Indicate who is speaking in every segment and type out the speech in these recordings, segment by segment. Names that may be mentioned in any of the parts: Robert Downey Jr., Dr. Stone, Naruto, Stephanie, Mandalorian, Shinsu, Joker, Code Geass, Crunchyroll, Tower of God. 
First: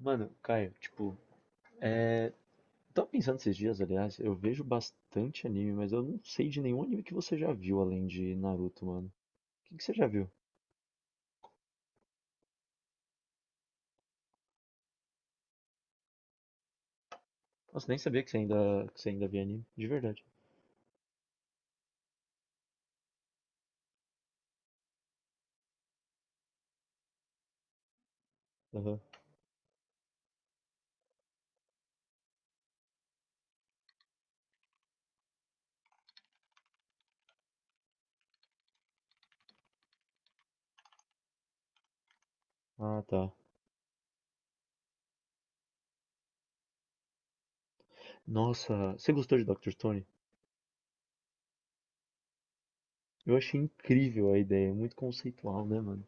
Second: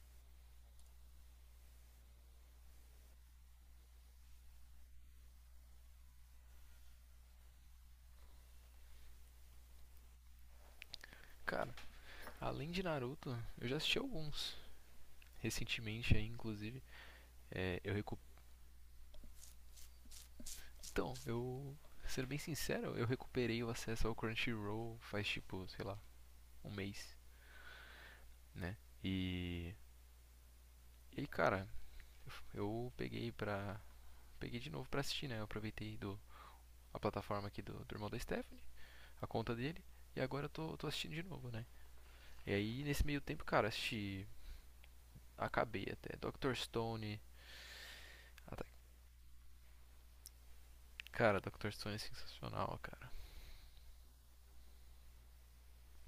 Speaker 1: Mano, Caio, tipo, é... tava pensando esses dias. Aliás, eu vejo bastante anime, mas eu não sei de nenhum anime que você já viu além de Naruto, mano. O que que você já viu?
Speaker 2: Cara, além de Naruto, eu já assisti alguns. Recentemente aí, inclusive. É,
Speaker 1: Nossa,
Speaker 2: eu
Speaker 1: nem
Speaker 2: recu...
Speaker 1: sabia que você ainda via anime, de verdade.
Speaker 2: Então, eu. Sendo bem sincero, eu recuperei o acesso ao Crunchyroll faz tipo, sei lá, um mês, né?
Speaker 1: Aham.
Speaker 2: E. E aí, cara, eu peguei pra. Peguei de novo pra assistir, né? Eu aproveitei a plataforma aqui do irmão da Stephanie, a conta dele, e agora eu tô assistindo de novo, né? E aí,
Speaker 1: Ah,
Speaker 2: nesse meio
Speaker 1: tá.
Speaker 2: tempo, cara, assisti. Acabei até Dr. Stone.
Speaker 1: Nossa, você gostou de Dr. Stone?
Speaker 2: Cara, Dr. Stone é sensacional, cara.
Speaker 1: Eu achei incrível a ideia, é muito conceitual, né, mano?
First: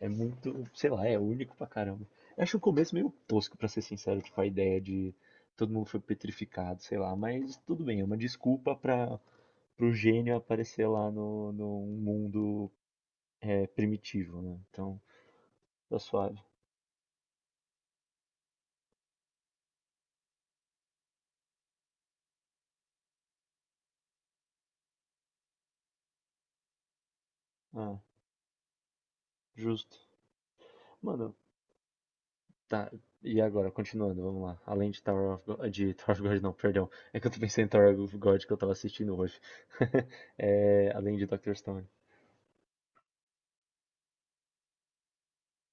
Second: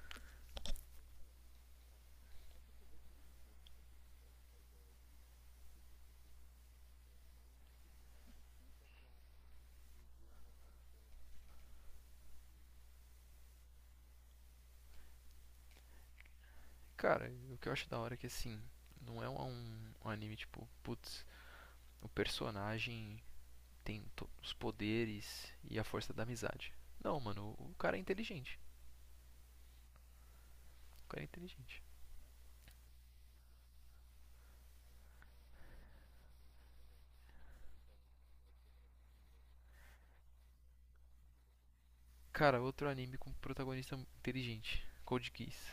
Speaker 1: É muito, sei lá, é único pra caramba. Eu acho o começo meio tosco, pra ser sincero. Tipo, a ideia de todo mundo foi petrificado, sei lá, mas tudo bem, é uma desculpa pra pro gênio aparecer lá no um mundo primitivo, né? Então, tá suave.
Speaker 2: Cara, o que eu acho da hora é que assim, não é um anime tipo, putz, o personagem tem os poderes e a força da amizade. Não, mano, o cara é
Speaker 1: Ah,
Speaker 2: inteligente.
Speaker 1: justo.
Speaker 2: O cara é
Speaker 1: Mano,
Speaker 2: inteligente.
Speaker 1: tá. E agora, continuando, vamos lá. Além de Tower of God, de Tower of God, não, perdão. É que eu tô pensando em Tower of God, que eu tava assistindo hoje. É, além de Doctor Stone.
Speaker 2: Cara, outro anime com protagonista inteligente, Code Geass.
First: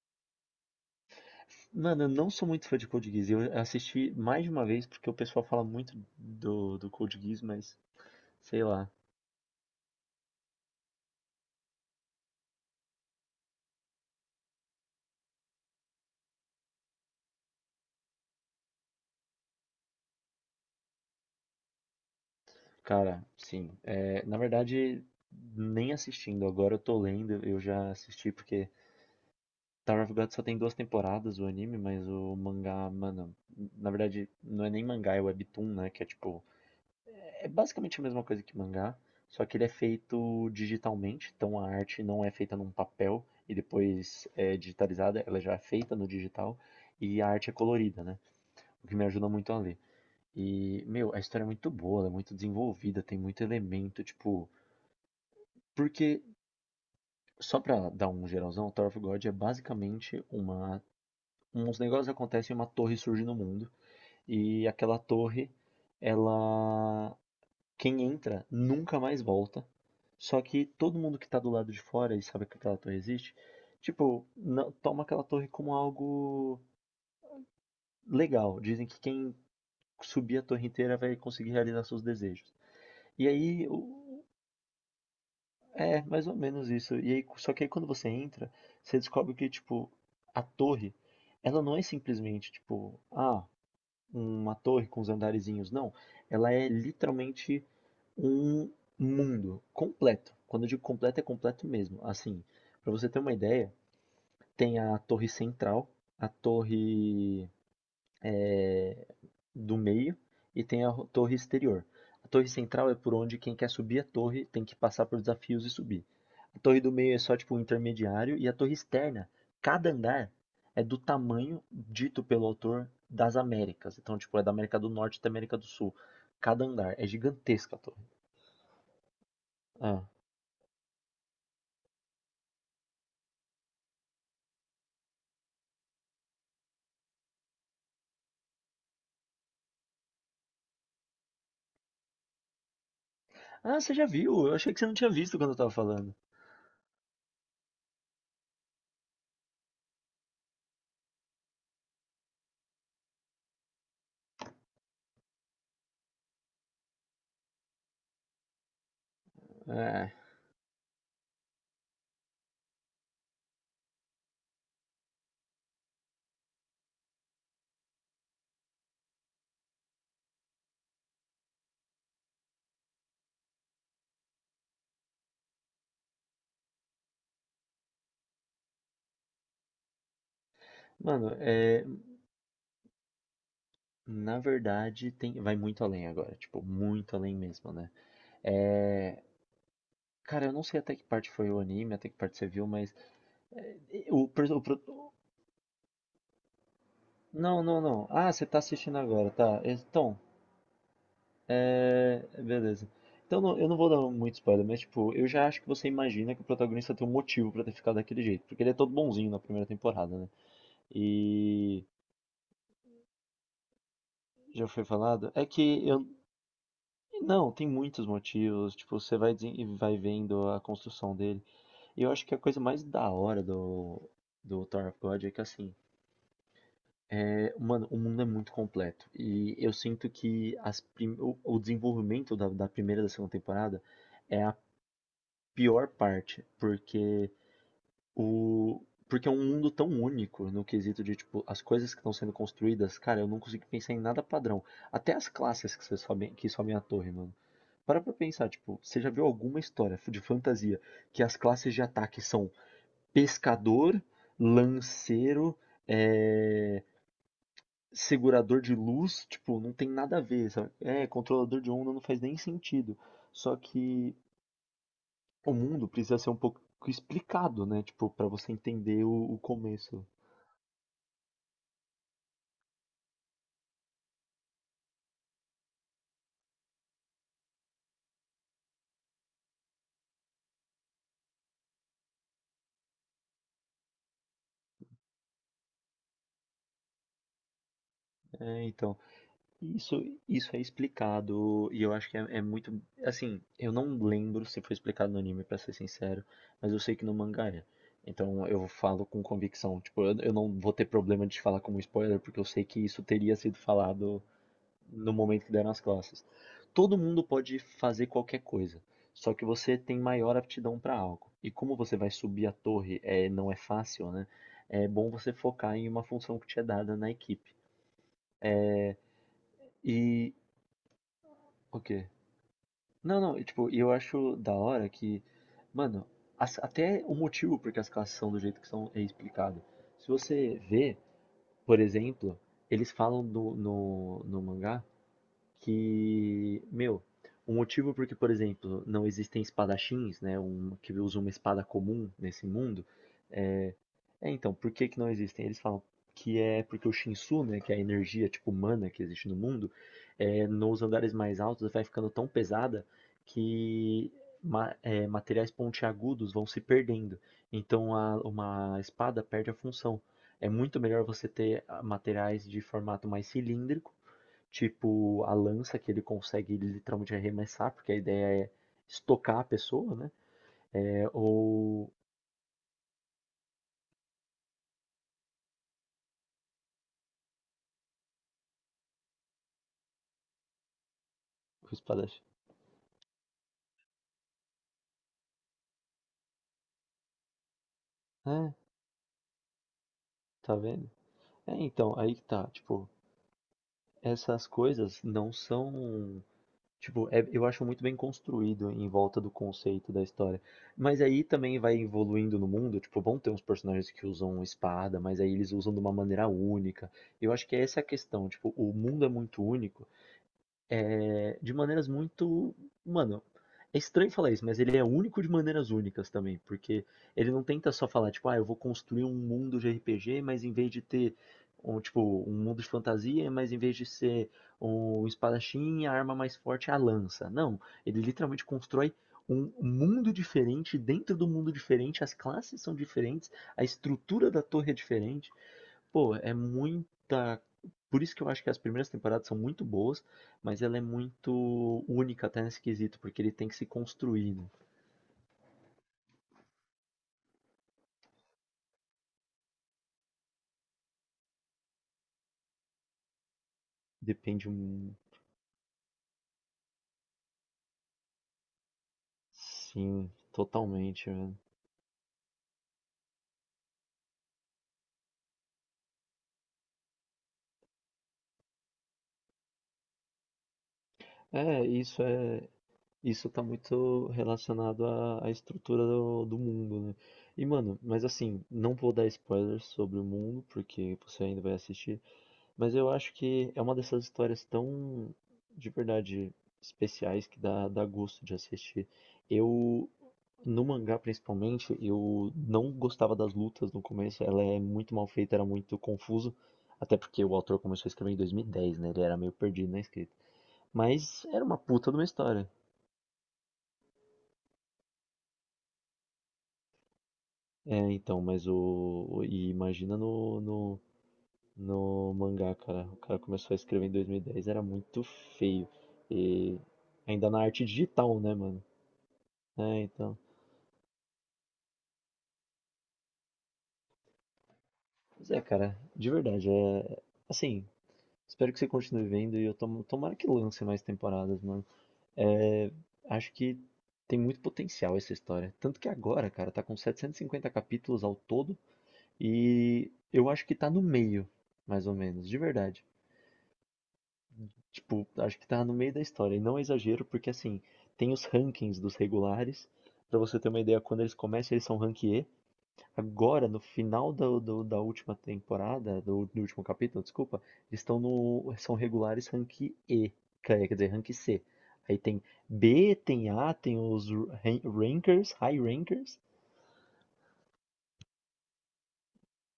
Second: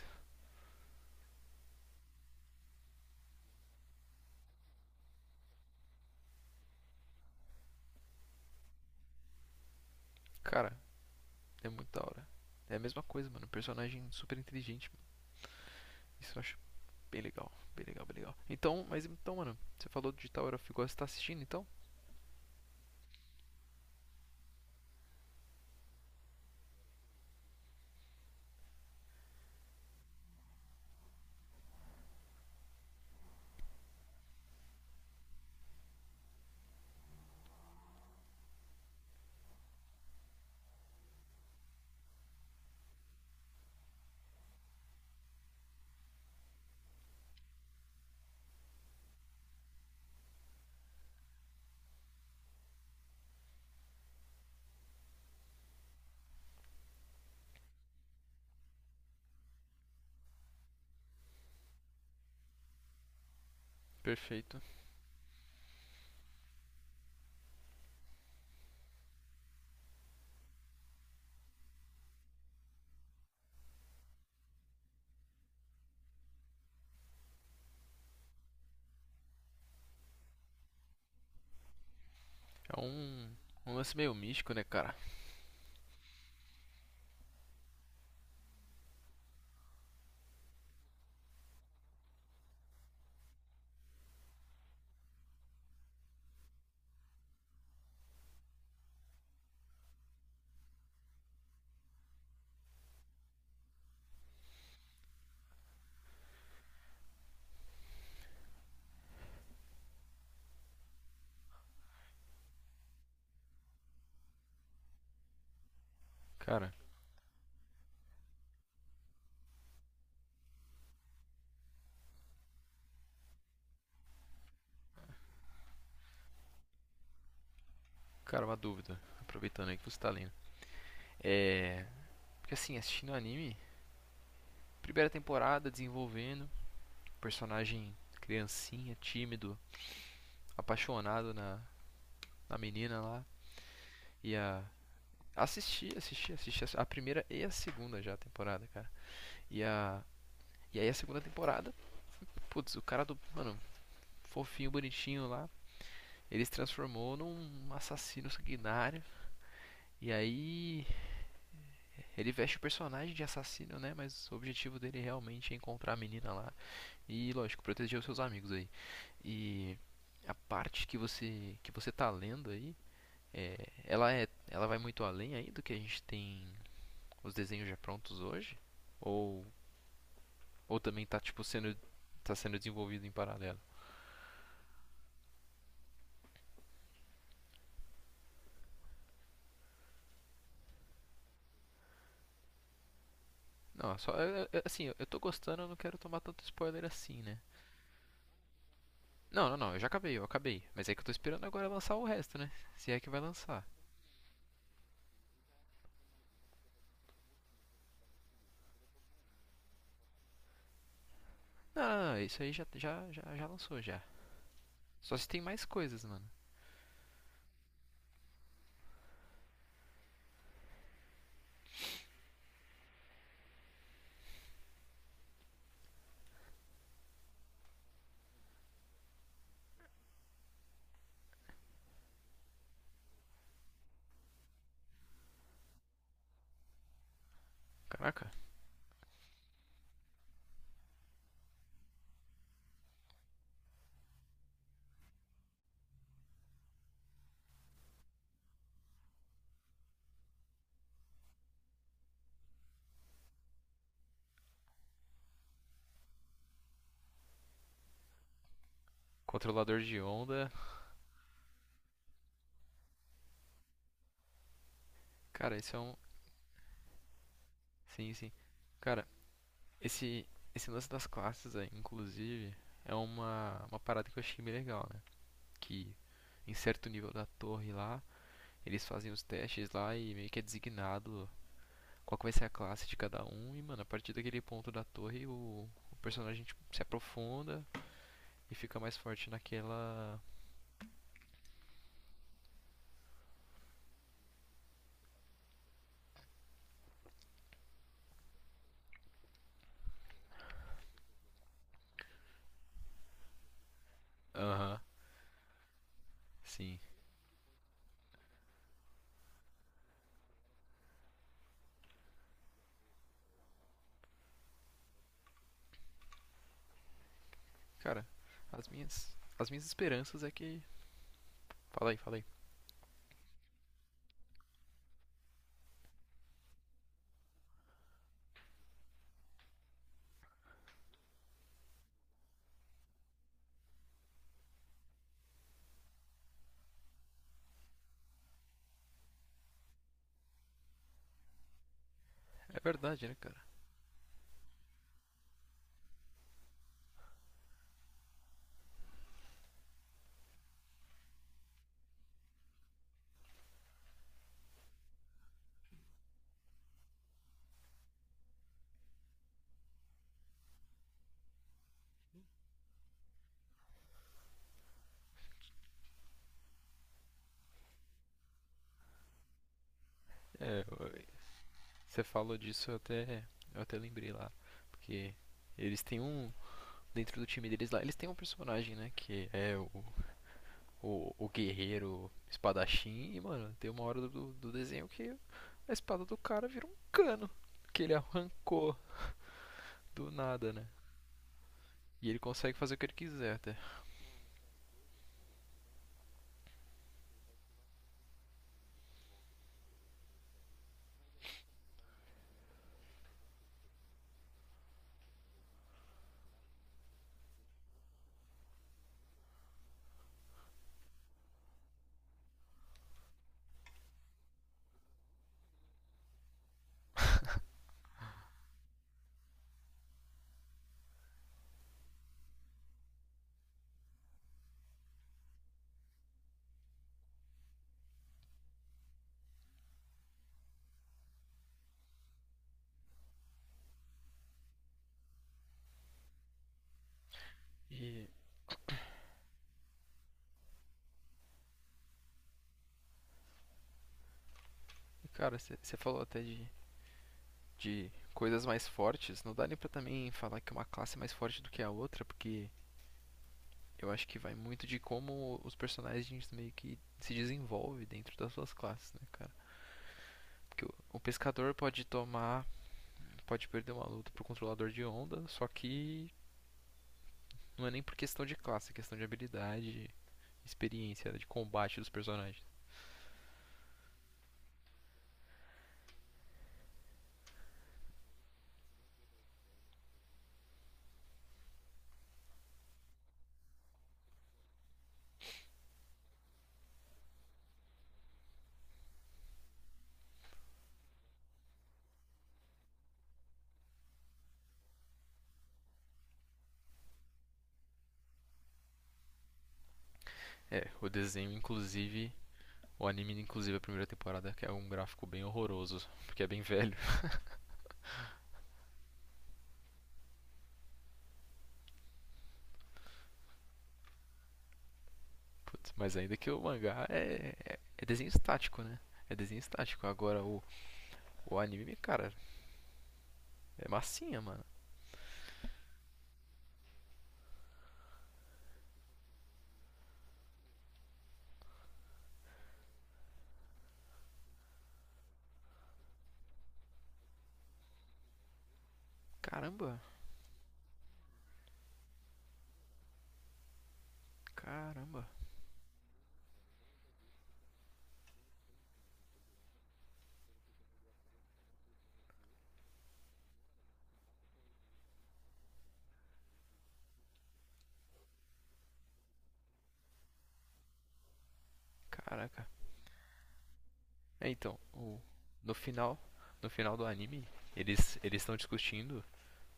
Speaker 1: Mano, eu não sou muito fã de Code Geass. Eu assisti mais de uma vez porque o pessoal fala muito do Code Geass, mas sei lá.
Speaker 2: Cara, é muito da hora. É a mesma coisa, mano, um personagem super inteligente. Isso eu acho bem legal, bem legal, bem legal. Então, mas então, mano, você falou de Tower of God, você tá assistindo então?
Speaker 1: Cara, sim. É, na verdade, nem assistindo. Agora eu tô lendo. Eu já assisti porque Tower of God só tem duas temporadas o anime, mas o mangá, mano, na verdade não é nem mangá, é webtoon, né? Que é tipo, é basicamente a mesma coisa que mangá, só que ele é feito digitalmente, então a arte não é feita num papel e depois é digitalizada, ela já é feita no digital, e a arte é colorida, né? O que me ajuda muito a ler. E, meu, a história é muito boa, ela é muito desenvolvida, tem muito elemento, tipo, Porque, só pra dar um geralzão, Tower of God é basicamente uma. Uns negócios acontecem, uma torre surge no mundo.
Speaker 2: Perfeito.
Speaker 1: E aquela torre, ela. Quem entra nunca mais volta. Só que todo mundo que tá do lado de fora e sabe que aquela torre existe, tipo, toma aquela torre como algo legal. Dizem que quem subir a torre inteira vai conseguir realizar seus desejos.
Speaker 2: É
Speaker 1: E aí,
Speaker 2: um lance meio místico, né, cara?
Speaker 1: é, mais ou menos isso. E aí, só que aí quando você entra, você descobre que, tipo, a torre, ela não é simplesmente, tipo, ah, uma torre com os andarezinhos, não. Ela é literalmente um mundo completo. Quando eu digo completo, é completo mesmo. Assim, pra você ter uma ideia, tem a torre central, a torre é, do meio, e tem a torre exterior. A torre central é por onde quem quer subir a torre tem que passar por desafios e subir. A
Speaker 2: Cara,
Speaker 1: torre do meio é só tipo um intermediário, e a torre externa, cada andar é do tamanho dito pelo autor das Américas. Então, tipo, é da América do Norte até América do Sul. Cada andar é gigantesca a torre.
Speaker 2: Cara, uma dúvida. Aproveitando aí que você
Speaker 1: Ah.
Speaker 2: tá lendo. É. Porque assim, assistindo o anime, primeira temporada desenvolvendo, personagem criancinha, tímido, apaixonado na menina lá.
Speaker 1: Ah, você já
Speaker 2: E
Speaker 1: viu? Eu
Speaker 2: a.
Speaker 1: achei que você não tinha visto quando eu tava falando.
Speaker 2: Primeira e a segunda já temporada, cara. E a. E aí a segunda temporada, putz, o cara do. Mano, fofinho, bonitinho lá. Ele se transformou num assassino sanguinário. E
Speaker 1: É.
Speaker 2: aí. Ele veste o personagem de assassino, né? Mas o objetivo dele realmente é encontrar a menina lá. E lógico, proteger os seus amigos aí. E a parte que você tá lendo aí, é, ela vai muito além aí do que a gente tem os desenhos já prontos hoje ou ou também tá
Speaker 1: Mano,
Speaker 2: tipo sendo
Speaker 1: é,
Speaker 2: tá sendo desenvolvido em paralelo.
Speaker 1: na verdade tem, vai muito além agora, tipo, muito além mesmo, né? É, cara, eu não sei até que parte foi o anime, até que parte você viu, mas. é,
Speaker 2: Não,
Speaker 1: O, per- o pro-
Speaker 2: assim, assim, eu tô gostando, eu não quero tomar tanto spoiler assim, né?
Speaker 1: não, não, não. Ah, você tá assistindo agora,
Speaker 2: Não, não,
Speaker 1: tá.
Speaker 2: não, eu já acabei,
Speaker 1: Então,
Speaker 2: eu acabei. Mas é que eu tô esperando agora lançar o resto,
Speaker 1: é,
Speaker 2: né?
Speaker 1: beleza.
Speaker 2: Se é que vai lançar.
Speaker 1: Eu não vou dar muito spoiler, mas tipo, eu já acho que você imagina que o protagonista tem um motivo pra ter ficado daquele jeito, porque ele é todo bonzinho na primeira temporada, né?
Speaker 2: Não,
Speaker 1: E
Speaker 2: não, não, isso aí já lançou já.
Speaker 1: já foi
Speaker 2: Só se
Speaker 1: falado.
Speaker 2: tem
Speaker 1: É
Speaker 2: mais
Speaker 1: que
Speaker 2: coisas,
Speaker 1: eu
Speaker 2: mano.
Speaker 1: não, tem muitos motivos. Tipo, você vai e vai vendo a construção dele. E eu acho que a coisa mais da hora do Tower of God é que assim, é, mano, o mundo é muito completo. E eu sinto que as o desenvolvimento da primeira e da segunda temporada é a pior parte, porque
Speaker 2: Caraca.
Speaker 1: o. Porque é um mundo tão único no quesito de, tipo, as coisas que estão sendo construídas, cara, eu não consigo pensar em nada padrão. Até as classes que, você sobem, que sobem a torre, mano. Para pra pensar, tipo, você já viu alguma história de fantasia que as classes de ataque são pescador, lanceiro, é, segurador de luz? Tipo, não
Speaker 2: Controlador
Speaker 1: tem
Speaker 2: de
Speaker 1: nada a ver,
Speaker 2: onda.
Speaker 1: sabe? É, controlador de onda não faz nem sentido. Só que o
Speaker 2: Cara, esse é
Speaker 1: mundo
Speaker 2: um.
Speaker 1: precisa ser um pouco explicado, né? Tipo,
Speaker 2: Sim,
Speaker 1: para
Speaker 2: sim.
Speaker 1: você entender
Speaker 2: Cara,
Speaker 1: o começo.
Speaker 2: esse, esse lance das classes, aí, inclusive, é uma parada que eu achei bem legal, né? Que em certo nível da torre lá, eles fazem os testes lá e meio que é designado qual que vai ser a classe de cada um. E, mano, a partir daquele ponto da torre, o personagem tipo, se aprofunda e
Speaker 1: É,
Speaker 2: fica mais
Speaker 1: então,
Speaker 2: forte
Speaker 1: isso,
Speaker 2: naquela.
Speaker 1: isso é explicado, e eu acho que é, é muito, assim, eu não lembro se foi explicado no anime, pra ser sincero, mas eu sei que no mangá é. Então eu falo com convicção. Tipo, eu não vou ter problema de falar como spoiler, porque eu sei que isso teria sido falado
Speaker 2: Aham,
Speaker 1: no momento que deram nas classes.
Speaker 2: sim.
Speaker 1: Todo mundo pode fazer qualquer coisa, só que você tem maior aptidão para algo. E como você vai subir a torre, é, não é fácil, né? É bom você focar em uma função que te é dada na equipe.
Speaker 2: Cara, as minhas esperanças é
Speaker 1: E
Speaker 2: que.
Speaker 1: o
Speaker 2: Fala aí,
Speaker 1: quê?
Speaker 2: fala aí.
Speaker 1: Não, não, e, tipo, eu acho da hora que, mano, até o motivo porque as classes são do jeito que são é explicado. Se você vê, por exemplo, eles falam no, no mangá que, meu, o motivo porque, por exemplo, não existem espadachins, né, um, que usa uma espada comum nesse
Speaker 2: É
Speaker 1: mundo,
Speaker 2: verdade, né, cara?
Speaker 1: é, é, então, por que que não existem? Eles falam que é porque o Shinsu, né, que é a energia, tipo, humana que existe no mundo, é, nos andares mais altos vai ficando tão pesada que ma é, materiais pontiagudos vão se perdendo. Então, a, uma espada perde a função. É muito melhor você ter materiais de formato mais cilíndrico, tipo a lança, que ele consegue literalmente arremessar, porque a ideia é estocar a pessoa, né?
Speaker 2: É,
Speaker 1: É, ou
Speaker 2: você falou disso, eu até lembrei lá. Porque eles têm um. Dentro do time deles lá, eles têm um personagem, né? Que é o
Speaker 1: o
Speaker 2: guerreiro
Speaker 1: Splash.
Speaker 2: espadachim. E, mano, tem uma hora do desenho que a espada do cara vira um cano. Que ele
Speaker 1: É,
Speaker 2: arrancou do nada,
Speaker 1: tá
Speaker 2: né?
Speaker 1: vendo? É, então,
Speaker 2: E
Speaker 1: aí
Speaker 2: ele
Speaker 1: que tá,
Speaker 2: consegue fazer o que
Speaker 1: tipo,
Speaker 2: ele quiser até.
Speaker 1: essas coisas não são. Tipo, eu acho muito bem construído em volta do conceito da história. Mas aí também vai evoluindo no mundo, tipo, vão ter uns personagens que usam espada, mas aí eles usam de uma maneira única. Eu acho que essa é a questão, tipo, o mundo é muito único é, de maneiras muito. Mano, é estranho falar isso, mas ele é único de maneiras únicas também, porque ele não tenta só falar, tipo, ah, eu vou construir um mundo de RPG, mas em vez de ter um, tipo, um mundo de fantasia, mas em vez de ser um espadachim, a arma mais forte é a lança. Não, ele literalmente constrói um mundo diferente, dentro do mundo diferente, as classes são diferentes, a estrutura da torre é diferente. Pô, é muita. Por
Speaker 2: E,
Speaker 1: isso que eu acho que as primeiras temporadas são muito boas, mas ela é muito única até nesse quesito, porque ele tem que se construir, né?
Speaker 2: cara, você falou até de coisas mais fortes. Não dá nem pra também falar que uma classe é mais forte do que a outra, porque eu acho que vai
Speaker 1: Depende
Speaker 2: muito de
Speaker 1: um.
Speaker 2: como os personagens meio que se desenvolvem dentro das suas classes, né, cara?
Speaker 1: Sim,
Speaker 2: Porque o
Speaker 1: totalmente, velho.
Speaker 2: pescador pode tomar, pode perder uma luta pro controlador de onda, só que não é nem por questão de classe, é questão de habilidade, experiência né, de combate dos personagens.
Speaker 1: É. Isso tá muito relacionado à, à estrutura do mundo, né? E, mano, mas assim, não vou dar spoilers sobre o mundo, porque você ainda vai assistir. Mas eu acho que é uma dessas histórias tão, de verdade, especiais, que dá, dá gosto de assistir. Eu, no mangá principalmente, eu não gostava das lutas no começo, ela é muito mal feita, era muito confuso, até porque o autor começou a escrever em 2010, né? Ele era meio perdido na escrita.
Speaker 2: É, o
Speaker 1: Mas
Speaker 2: desenho,
Speaker 1: era uma puta de uma
Speaker 2: inclusive,
Speaker 1: história.
Speaker 2: o anime, inclusive, a primeira temporada, que é um gráfico bem horroroso, porque é bem velho.
Speaker 1: É, então, mas o. E imagina no mangá, cara. O cara começou a escrever em 2010, era muito feio.
Speaker 2: Putz, mas ainda que o
Speaker 1: E
Speaker 2: mangá
Speaker 1: ainda na arte
Speaker 2: é desenho
Speaker 1: digital, né,
Speaker 2: estático,
Speaker 1: mano?
Speaker 2: né? É desenho
Speaker 1: É,
Speaker 2: estático.
Speaker 1: então.
Speaker 2: Agora o anime, cara, é massinha, mano.
Speaker 1: Mas é, cara, de verdade, é. Assim, espero que você continue vendo, e eu tomara que lance mais temporadas, mano. É, acho que tem muito potencial essa história. Tanto que agora, cara, tá com 750 capítulos ao todo,
Speaker 2: Caramba,
Speaker 1: e eu acho que tá no meio, mais ou menos, de verdade.
Speaker 2: caramba,
Speaker 1: Tipo, acho que tá no meio da história. E não é exagero, porque assim, tem os rankings dos regulares. Pra você ter uma ideia, quando eles começam, eles são rank E. Agora, no final do, da última temporada, do, do último capítulo, desculpa, eles estão no. São regulares rank E. Quer quer dizer, rank C. Aí tem
Speaker 2: caraca.
Speaker 1: B, tem A, tem os
Speaker 2: É, então,
Speaker 1: rankers,
Speaker 2: no
Speaker 1: high
Speaker 2: final,
Speaker 1: rankers.
Speaker 2: no final do anime, eles estão discutindo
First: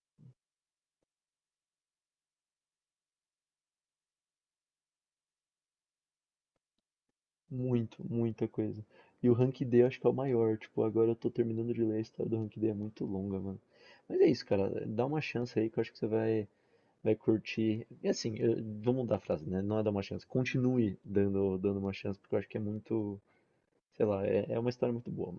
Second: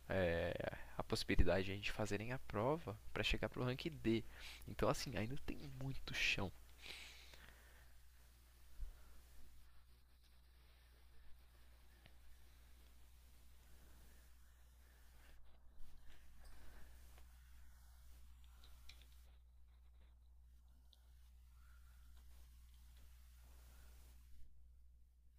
Speaker 2: é, a possibilidade de a gente fazerem a prova pra chegar pro rank D. Então, assim, ainda tem muito chão
Speaker 1: Muito, muita coisa. E o Rank D eu acho que é o maior. Tipo, agora eu tô terminando de ler a história do Rank D, é muito longa, mano. Mas é isso, cara, dá uma chance aí, que eu acho que você vai, vai curtir. E assim, eu, vou mudar a frase, né? Não é dar uma chance, continue dando, dando uma chance, porque eu acho que é muito, sei lá, é, é uma história muito boa,